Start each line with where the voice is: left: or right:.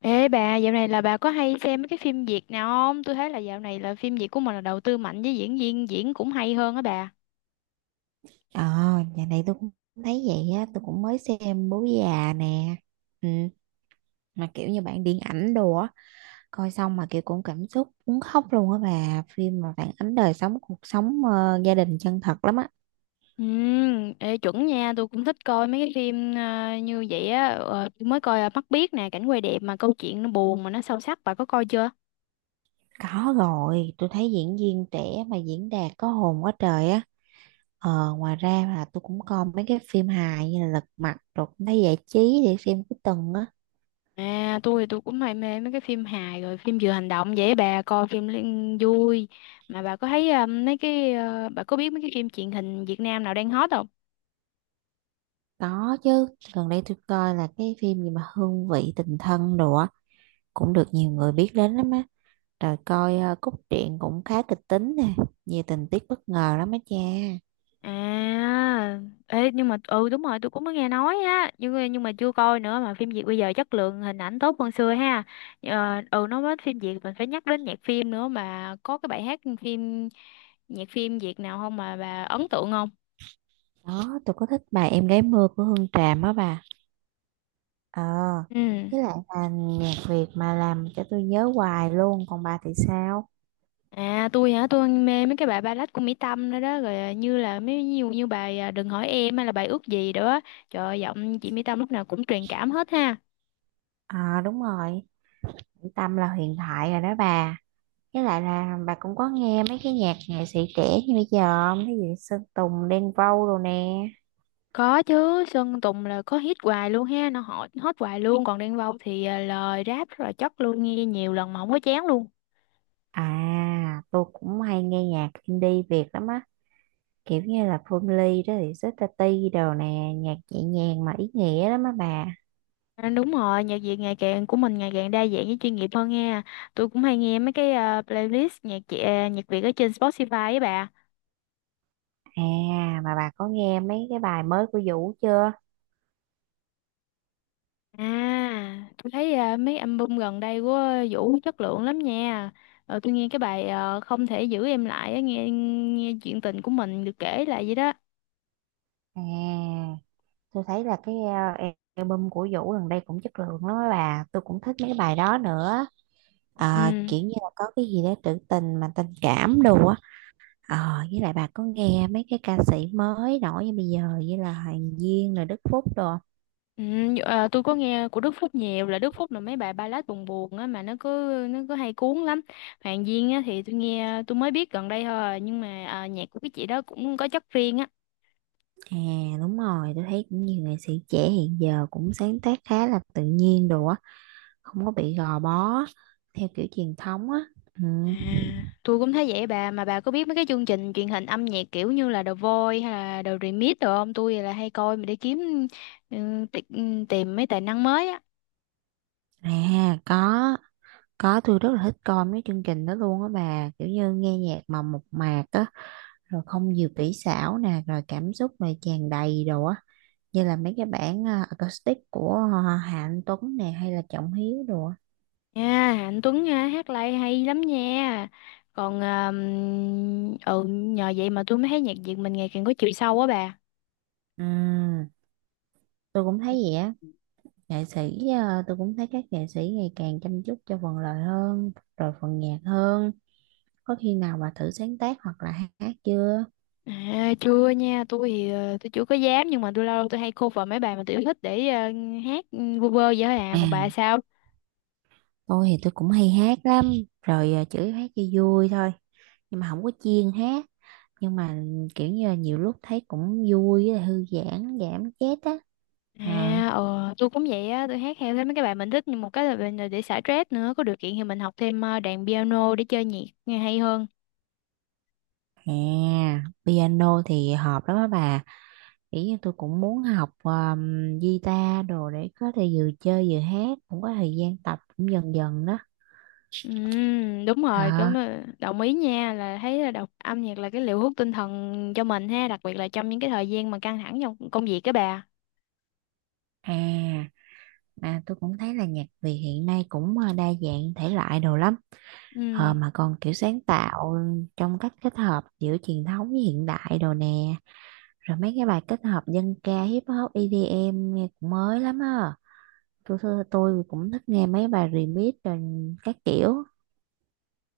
left: Ê bà, dạo này là bà có hay xem mấy cái phim Việt nào không? Tôi thấy là dạo này là phim Việt của mình là đầu tư mạnh với diễn viên diễn cũng hay hơn á bà.
right: Ờ, nhà này tôi cũng thấy vậy á, tôi cũng mới xem Bố Già nè. Ừ, mà kiểu như bạn điện ảnh đồ á, coi xong mà kiểu cũng cảm xúc muốn khóc luôn á bà, phim mà phản ánh đời sống cuộc sống gia đình chân thật lắm á.
left: Ừ, ê, chuẩn nha, tôi cũng thích coi mấy cái phim như vậy á. Ờ, tôi mới coi Mắt Biếc nè, cảnh quay đẹp mà câu chuyện nó buồn mà nó sâu sắc, bà có coi chưa?
right: Có rồi, tôi thấy diễn viên trẻ mà diễn đạt có hồn quá trời á. Ờ, ngoài ra là tôi cũng coi mấy cái phim hài như là Lật Mặt rồi cũng thấy giải trí để xem cuối tuần á.
left: À, tôi thì tôi cũng hay mê mấy cái phim hài rồi phim vừa hành động vậy á bà coi vui. Mà bà có thấy bà có biết mấy cái phim truyền hình Việt Nam nào đang hot không?
right: Có chứ, gần đây tôi coi là cái phim gì mà Hương vị tình thân đồ á, cũng được nhiều người biết đến lắm á. Rồi coi cốt truyện cũng khá kịch tính nè, nhiều tình tiết bất ngờ lắm á cha.
left: À, ê, nhưng mà ừ đúng rồi tôi cũng mới nghe nói á nhưng mà chưa coi nữa mà phim Việt bây giờ chất lượng hình ảnh tốt hơn xưa ha. Ờ, ừ nói đến phim Việt mình phải nhắc đến nhạc phim nữa mà có cái bài hát phim nhạc phim Việt nào không mà bà ấn tượng không?
right: Đó, tôi có thích bài Em gái mưa của Hương Tràm á bà. Ờ,
left: Ừ,
right: với lại là nhạc Việt mà làm cho tôi nhớ hoài luôn, còn bà thì sao?
left: à, tôi hả, tôi mê mấy cái bài ballad của Mỹ Tâm đó đó rồi à, như là mấy nhiều như bài à, Đừng hỏi em hay là bài Ước gì đó. Trời ơi, giọng chị Mỹ Tâm lúc nào cũng truyền cảm hết ha.
right: Ờ đúng rồi, Tâm là huyền thoại rồi đó bà. Với lại là bà cũng có nghe mấy cái nhạc nghệ sĩ trẻ như bây giờ không? Cái gì Sơn Tùng, Đen Vâu đồ nè.
left: Có chứ, Sơn Tùng là có hit hoài luôn ha, nó hot, hot hoài luôn. Còn Đen Vâu thì à, lời rap rất là chất luôn, nghe nhiều lần mà không có chán luôn.
right: À, tôi cũng hay nghe nhạc indie Việt lắm á. Kiểu như là Phương Ly đó thì Sister T đồ nè, nhạc nhẹ nhàng mà ý nghĩa lắm á bà.
left: À, đúng rồi, nhạc Việt ngày càng của mình ngày càng đa dạng với chuyên nghiệp hơn nha. Tôi cũng hay nghe mấy cái à, playlist nhạc Việt ở trên Spotify ấy bà.
right: À mà bà có nghe mấy cái bài mới của Vũ chưa?
left: À, tôi thấy à, mấy album gần đây của Vũ chất lượng lắm nha. Ờ, tôi nghe cái bài Không thể giữ em lại á, nghe nghe chuyện tình của mình được kể lại vậy đó.
right: À tôi thấy là album của Vũ gần đây cũng chất lượng lắm á bà, tôi cũng thích mấy cái bài đó nữa. Ờ,
left: Ừ.
right: kiểu như là có cái gì đó trữ tình mà tình cảm đồ á. Ờ, với lại bà có nghe mấy cái ca sĩ mới nổi như bây giờ như là Hoàng Duyên rồi Đức Phúc đồ.
left: Ừ, à, tôi có nghe của Đức Phúc nhiều, là Đức Phúc là mấy bài ballad buồn buồn á mà nó cứ hay cuốn lắm. Hoàng Duyên á thì tôi mới biết gần đây thôi nhưng mà à, nhạc của cái chị đó cũng có chất riêng á.
right: À đúng rồi, tôi thấy cũng nhiều nghệ sĩ trẻ hiện giờ cũng sáng tác khá là tự nhiên đồ á, không có bị gò bó theo kiểu truyền thống á. Ừ.
left: À, tôi cũng thấy vậy bà, mà bà có biết mấy cái chương trình truyền hình âm nhạc kiểu như là The Voice hay là The Remix rồi không, tôi là hay coi mà để kiếm tìm mấy tài năng mới á.
right: À có tôi rất là thích coi mấy chương trình đó luôn á bà, kiểu như nghe nhạc mà mộc mạc á, rồi không nhiều kỹ xảo nè, rồi cảm xúc này tràn đầy đồ á, như là mấy cái bản acoustic của Hà Anh Tuấn nè hay là Trọng Hiếu đồ á.
left: Nha Anh Tuấn ha, hát live hay lắm nha. Còn à, ừ nhờ vậy mà tôi mới thấy nhạc Việt mình ngày càng có chiều sâu á bà.
right: Ừ, tôi cũng thấy vậy á. Nghệ sĩ tôi cũng thấy các nghệ sĩ ngày càng chăm chút cho phần lời hơn rồi phần nhạc hơn. Có khi nào bà thử sáng tác hoặc là hát chưa?
left: À, chưa nha, tôi thì tôi chưa có dám nhưng mà tôi lâu lâu tôi hay cover mấy bài mà tôi yêu thích để hát ừ, vu vơ vậy thôi à,
right: À,
left: còn bà sao?
right: tôi thì tôi cũng hay hát lắm, rồi chủ yếu hát cho vui thôi, nhưng mà không có chuyên hát, nhưng mà kiểu như là nhiều lúc thấy cũng vui với lại thư giãn, giảm stress á. À,
left: À, ờ, tôi cũng vậy á, tôi hát theo thấy mấy cái bài mình thích nhưng một cái là mình là để xả stress nữa, có điều kiện thì mình học thêm đàn piano để chơi nhạc nghe hay hơn.
right: à, piano thì hợp lắm á bà, kiểu như tôi cũng muốn học guitar đồ để có thể vừa chơi vừa hát, cũng có thời gian tập cũng dần dần đó.
left: Ừ, đúng rồi, cũng
right: Hả?
left: ờ, đồng ý nha, là thấy là đọc âm nhạc là cái liều hút tinh thần cho mình ha, đặc biệt là trong những cái thời gian mà căng thẳng trong công việc các bà.
right: À, mà tôi cũng thấy là nhạc Việt hiện nay cũng đa dạng thể loại đồ lắm.
left: Ừ.
right: Ờ, mà còn kiểu sáng tạo trong cách kết hợp giữa truyền thống với hiện đại đồ nè. Rồi mấy cái bài kết hợp dân ca, hip hop, EDM nghe cũng mới lắm á. Tôi cũng thích nghe mấy bài remix rồi các kiểu.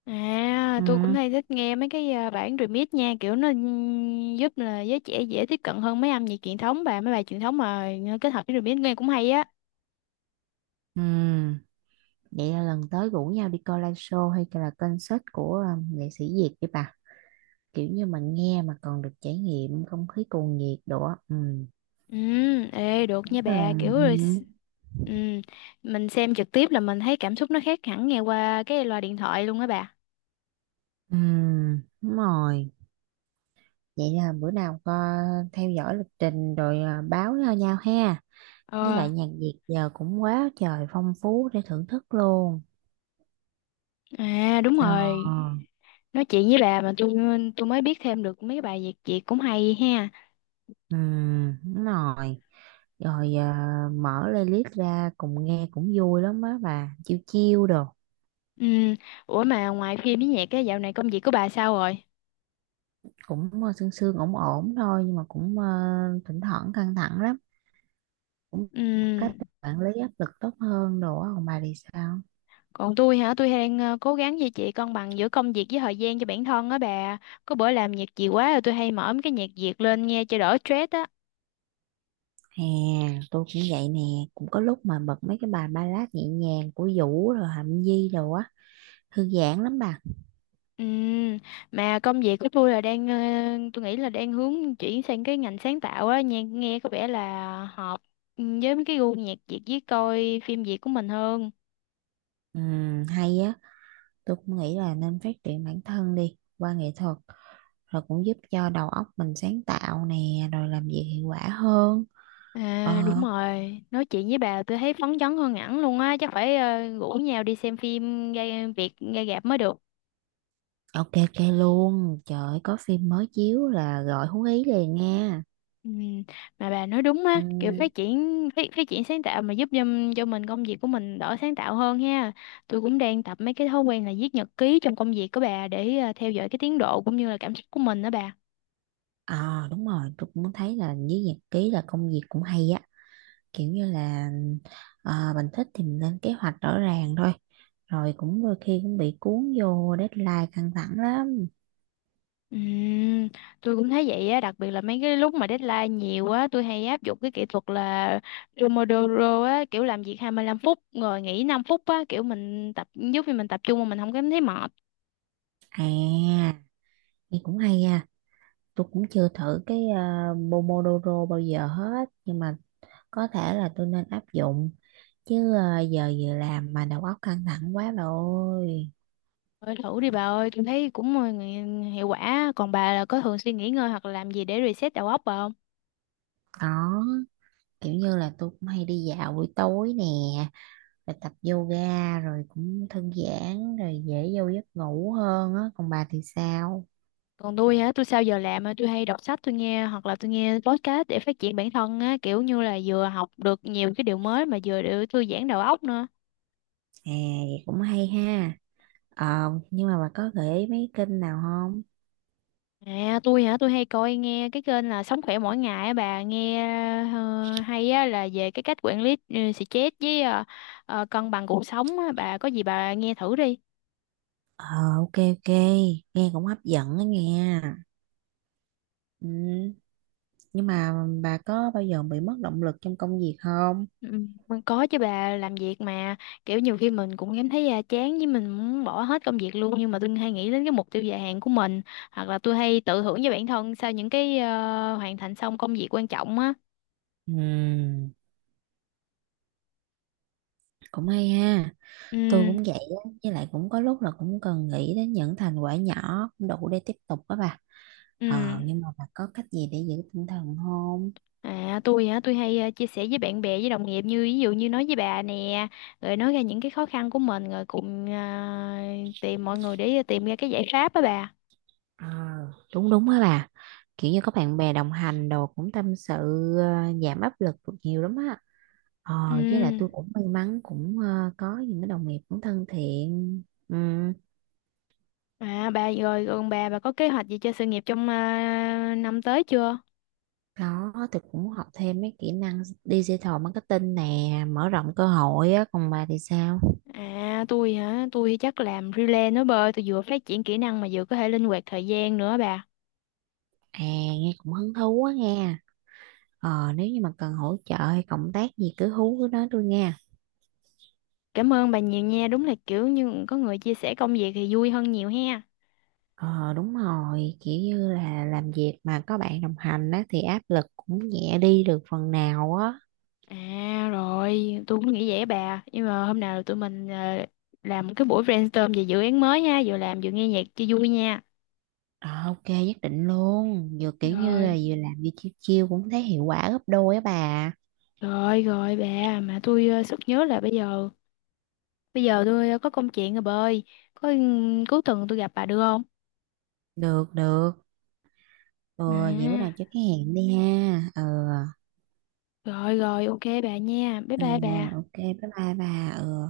left: À, tôi cũng
right: Ừ,
left: hay thích nghe mấy cái à, bản remix nha, kiểu nó giúp là giới trẻ dễ tiếp cận hơn mấy âm nhạc truyền thống bà, mấy bài truyền thống mà kết hợp với remix nghe cũng hay á.
right: ừ. Vậy là lần tới rủ nhau đi coi live show hay là concert của nghệ sĩ Việt đi bà. Kiểu như mà nghe mà còn được trải nghiệm không khí cuồng nhiệt đồ á. Ừ.
left: Ừ, ê được
right: Ừ.
left: nha bà, ừ, mình xem trực tiếp là mình thấy cảm xúc nó khác hẳn nghe qua cái loa điện thoại luôn á bà.
right: Ừ, đúng rồi. Vậy là bữa nào có theo dõi lịch trình rồi báo cho nhau ha. Với
left: Ờ,
right: lại nhạc Việt giờ cũng quá trời phong phú để thưởng thức luôn.
left: à đúng
right: Ờ,
left: rồi. Nói chuyện với bà mà tôi mới biết thêm được mấy cái bài Việt Việt cũng hay ha.
right: ừ, đúng rồi. Rồi mở playlist ra cùng nghe cũng vui lắm á bà. Chiêu chiêu đồ.
left: Ừ, ủa mà ngoài phim với nhạc cái dạo này công việc của bà sao rồi?
right: Cũng sương sương ổn ổn thôi nhưng mà cũng thỉnh thoảng căng thẳng lắm. Cũng một
left: Ừ.
right: cách để quản lý áp lực tốt hơn đồ á. Còn bà thì sao?
left: Còn tôi hả? Tôi đang cố gắng duy trì cân bằng giữa công việc với thời gian cho bản thân á bà. Có bữa làm việc nhiều quá rồi tôi hay mở mấy cái nhạc Việt lên nghe cho đỡ stress á.
right: À, tôi cũng vậy nè, cũng có lúc mà bật mấy cái bài ballad nhẹ nhàng của Vũ rồi Hạnh Nhi rồi á, thư giãn lắm bà.
left: Ừm, Mà công việc của tôi là đang tôi nghĩ là đang hướng chuyển sang cái ngành sáng tạo á, nghe có vẻ là hợp ừ, với mấy cái gu nhạc Việt với coi phim Việt của mình hơn.
right: Hay á, tôi cũng nghĩ là nên phát triển bản thân đi qua nghệ thuật, rồi cũng giúp cho đầu óc mình sáng tạo nè, rồi làm việc hiệu quả hơn. Ờ,
left: À đúng rồi, nói chuyện với bà tôi thấy phấn chấn hơn hẳn luôn á, chắc phải ờ, rủ nhau đi xem phim ra Việt ra rạp mới được.
right: ok ok luôn, trời ơi, có phim mới chiếu là gọi Hú Ý liền nha.
left: Ừ, mà bà nói đúng á, kiểu
right: Ừm,
left: phát triển sáng tạo mà giúp cho mình công việc của mình đỡ sáng tạo hơn ha. Tôi cũng đang tập mấy cái thói quen là viết nhật ký trong công việc của bà để à, theo dõi cái tiến độ cũng như là cảm xúc của mình đó bà.
right: à đúng rồi, tôi cũng thấy là với nhật ký là công việc cũng hay á. Kiểu như là mình thích thì mình lên kế hoạch rõ ràng thôi, rồi cũng đôi khi cũng bị cuốn vô deadline căng thẳng lắm.
left: Ừm, tôi cũng thấy vậy á, đặc biệt là mấy cái lúc mà deadline nhiều á, tôi hay áp dụng cái kỹ thuật là Pomodoro á, kiểu làm việc 25 phút rồi nghỉ 5 phút á, kiểu mình tập giúp cho mình tập trung mà mình không cảm thấy mệt.
right: À nghe cũng hay nha, tôi cũng chưa thử Pomodoro bao giờ hết nhưng mà có thể là tôi nên áp dụng, chứ giờ vừa làm mà đầu óc căng thẳng quá rồi ôi.
left: Thôi thử đi bà ơi, tôi thấy cũng ờ, hiệu quả. Còn bà là có thường xuyên nghỉ ngơi hoặc là làm gì để reset đầu óc bà không?
right: Có, kiểu như là tôi cũng hay đi dạo buổi tối nè, rồi tập yoga rồi cũng thư giãn rồi dễ vô giấc ngủ hơn á, còn bà thì sao?
left: Còn tôi hả, tôi sau giờ làm á, tôi hay đọc sách tôi nghe hoặc là tôi nghe podcast để phát triển bản thân á, kiểu như là vừa học được nhiều cái điều mới mà vừa để thư giãn đầu óc nữa.
right: À vậy cũng hay ha. Ờ nhưng mà bà có gợi ý mấy kênh nào không?
left: À, tôi hả, tôi hay nghe cái kênh là Sống khỏe mỗi ngày á bà, nghe ờ, hay á, là về cái cách quản lý stress với cân bằng cuộc sống á, bà có gì bà nghe thử đi.
right: Ờ ok ok, nghe cũng hấp dẫn đó nghe. Ừ, nhưng mà bà có bao giờ bị mất động lực trong công việc không?
left: Ừ, mình có chứ bà, làm việc mà kiểu nhiều khi mình cũng cảm thấy à, chán với mình muốn bỏ hết công việc luôn, nhưng mà tôi hay nghĩ đến cái mục tiêu dài hạn của mình hoặc là tôi hay tự thưởng cho bản thân sau những cái ờ, hoàn thành xong công việc quan trọng á.
right: Ừ, cũng hay ha. Tôi
left: Ừ,
right: cũng vậy á, với lại cũng có lúc là cũng cần nghĩ đến những thành quả nhỏ cũng đủ để tiếp tục đó bà.
left: ừ,
right: Ờ nhưng mà bà có cách gì để giữ tinh thần không?
left: à, tôi hả, tôi hay chia sẻ với bạn bè với đồng nghiệp, như ví dụ như nói với bà nè, rồi nói ra những cái khó khăn của mình rồi cùng ờ, tìm mọi người để tìm ra cái giải pháp á bà.
right: Ờ, đúng đúng á bà, kiểu như có bạn bè đồng hành đồ cũng tâm sự, giảm áp lực được nhiều lắm á. Ờ với lại
left: Ừ.
right: tôi cũng may mắn cũng có những cái đồng nghiệp cũng thân thiện. Ừ,
left: À bà, còn bà có kế hoạch gì cho sự nghiệp trong à, năm tới chưa?
right: đó tôi cũng học thêm mấy kỹ năng digital marketing nè, mở rộng cơ hội á, còn bà thì sao?
left: À tôi hả? Tôi thì chắc làm freelance nữa bơi. Tôi vừa phát triển kỹ năng mà vừa có thể linh hoạt thời gian nữa bà.
right: À nghe cũng hứng thú quá nghe. Ờ nếu như mà cần hỗ trợ hay cộng tác gì cứ hú cứ nói tôi nghe.
left: Cảm ơn bà nhiều nha. Đúng là kiểu như có người chia sẻ công việc thì vui hơn nhiều ha.
right: Ờ đúng rồi, kiểu như là làm việc mà có bạn đồng hành á thì áp lực cũng nhẹ đi được phần nào á.
left: À rồi, tôi cũng nghĩ vậy á bà. Nhưng mà hôm nào tụi mình làm cái buổi brainstorm về dự án mới nha. Vừa làm vừa nghe nhạc cho vui nha.
right: Ờ, ok nhất định luôn, vừa kiểu như là
left: Rồi,
right: vừa làm vừa chiêu chiêu cũng thấy hiệu quả gấp đôi á bà.
left: rồi bà. Mà tôi sực nhớ là bây giờ tôi ờ, có công chuyện rồi bơi. Có ừ, cuối tuần tôi gặp bà được không?
right: Được được, ừ, vậy bữa nào cho
left: À,
right: cái hẹn đi ha. Ừ,
left: rồi, ok bà nha. Bye
right: ừ
left: bye
right: ừ,
left: bà.
right: ok bye bye bà. Ừ.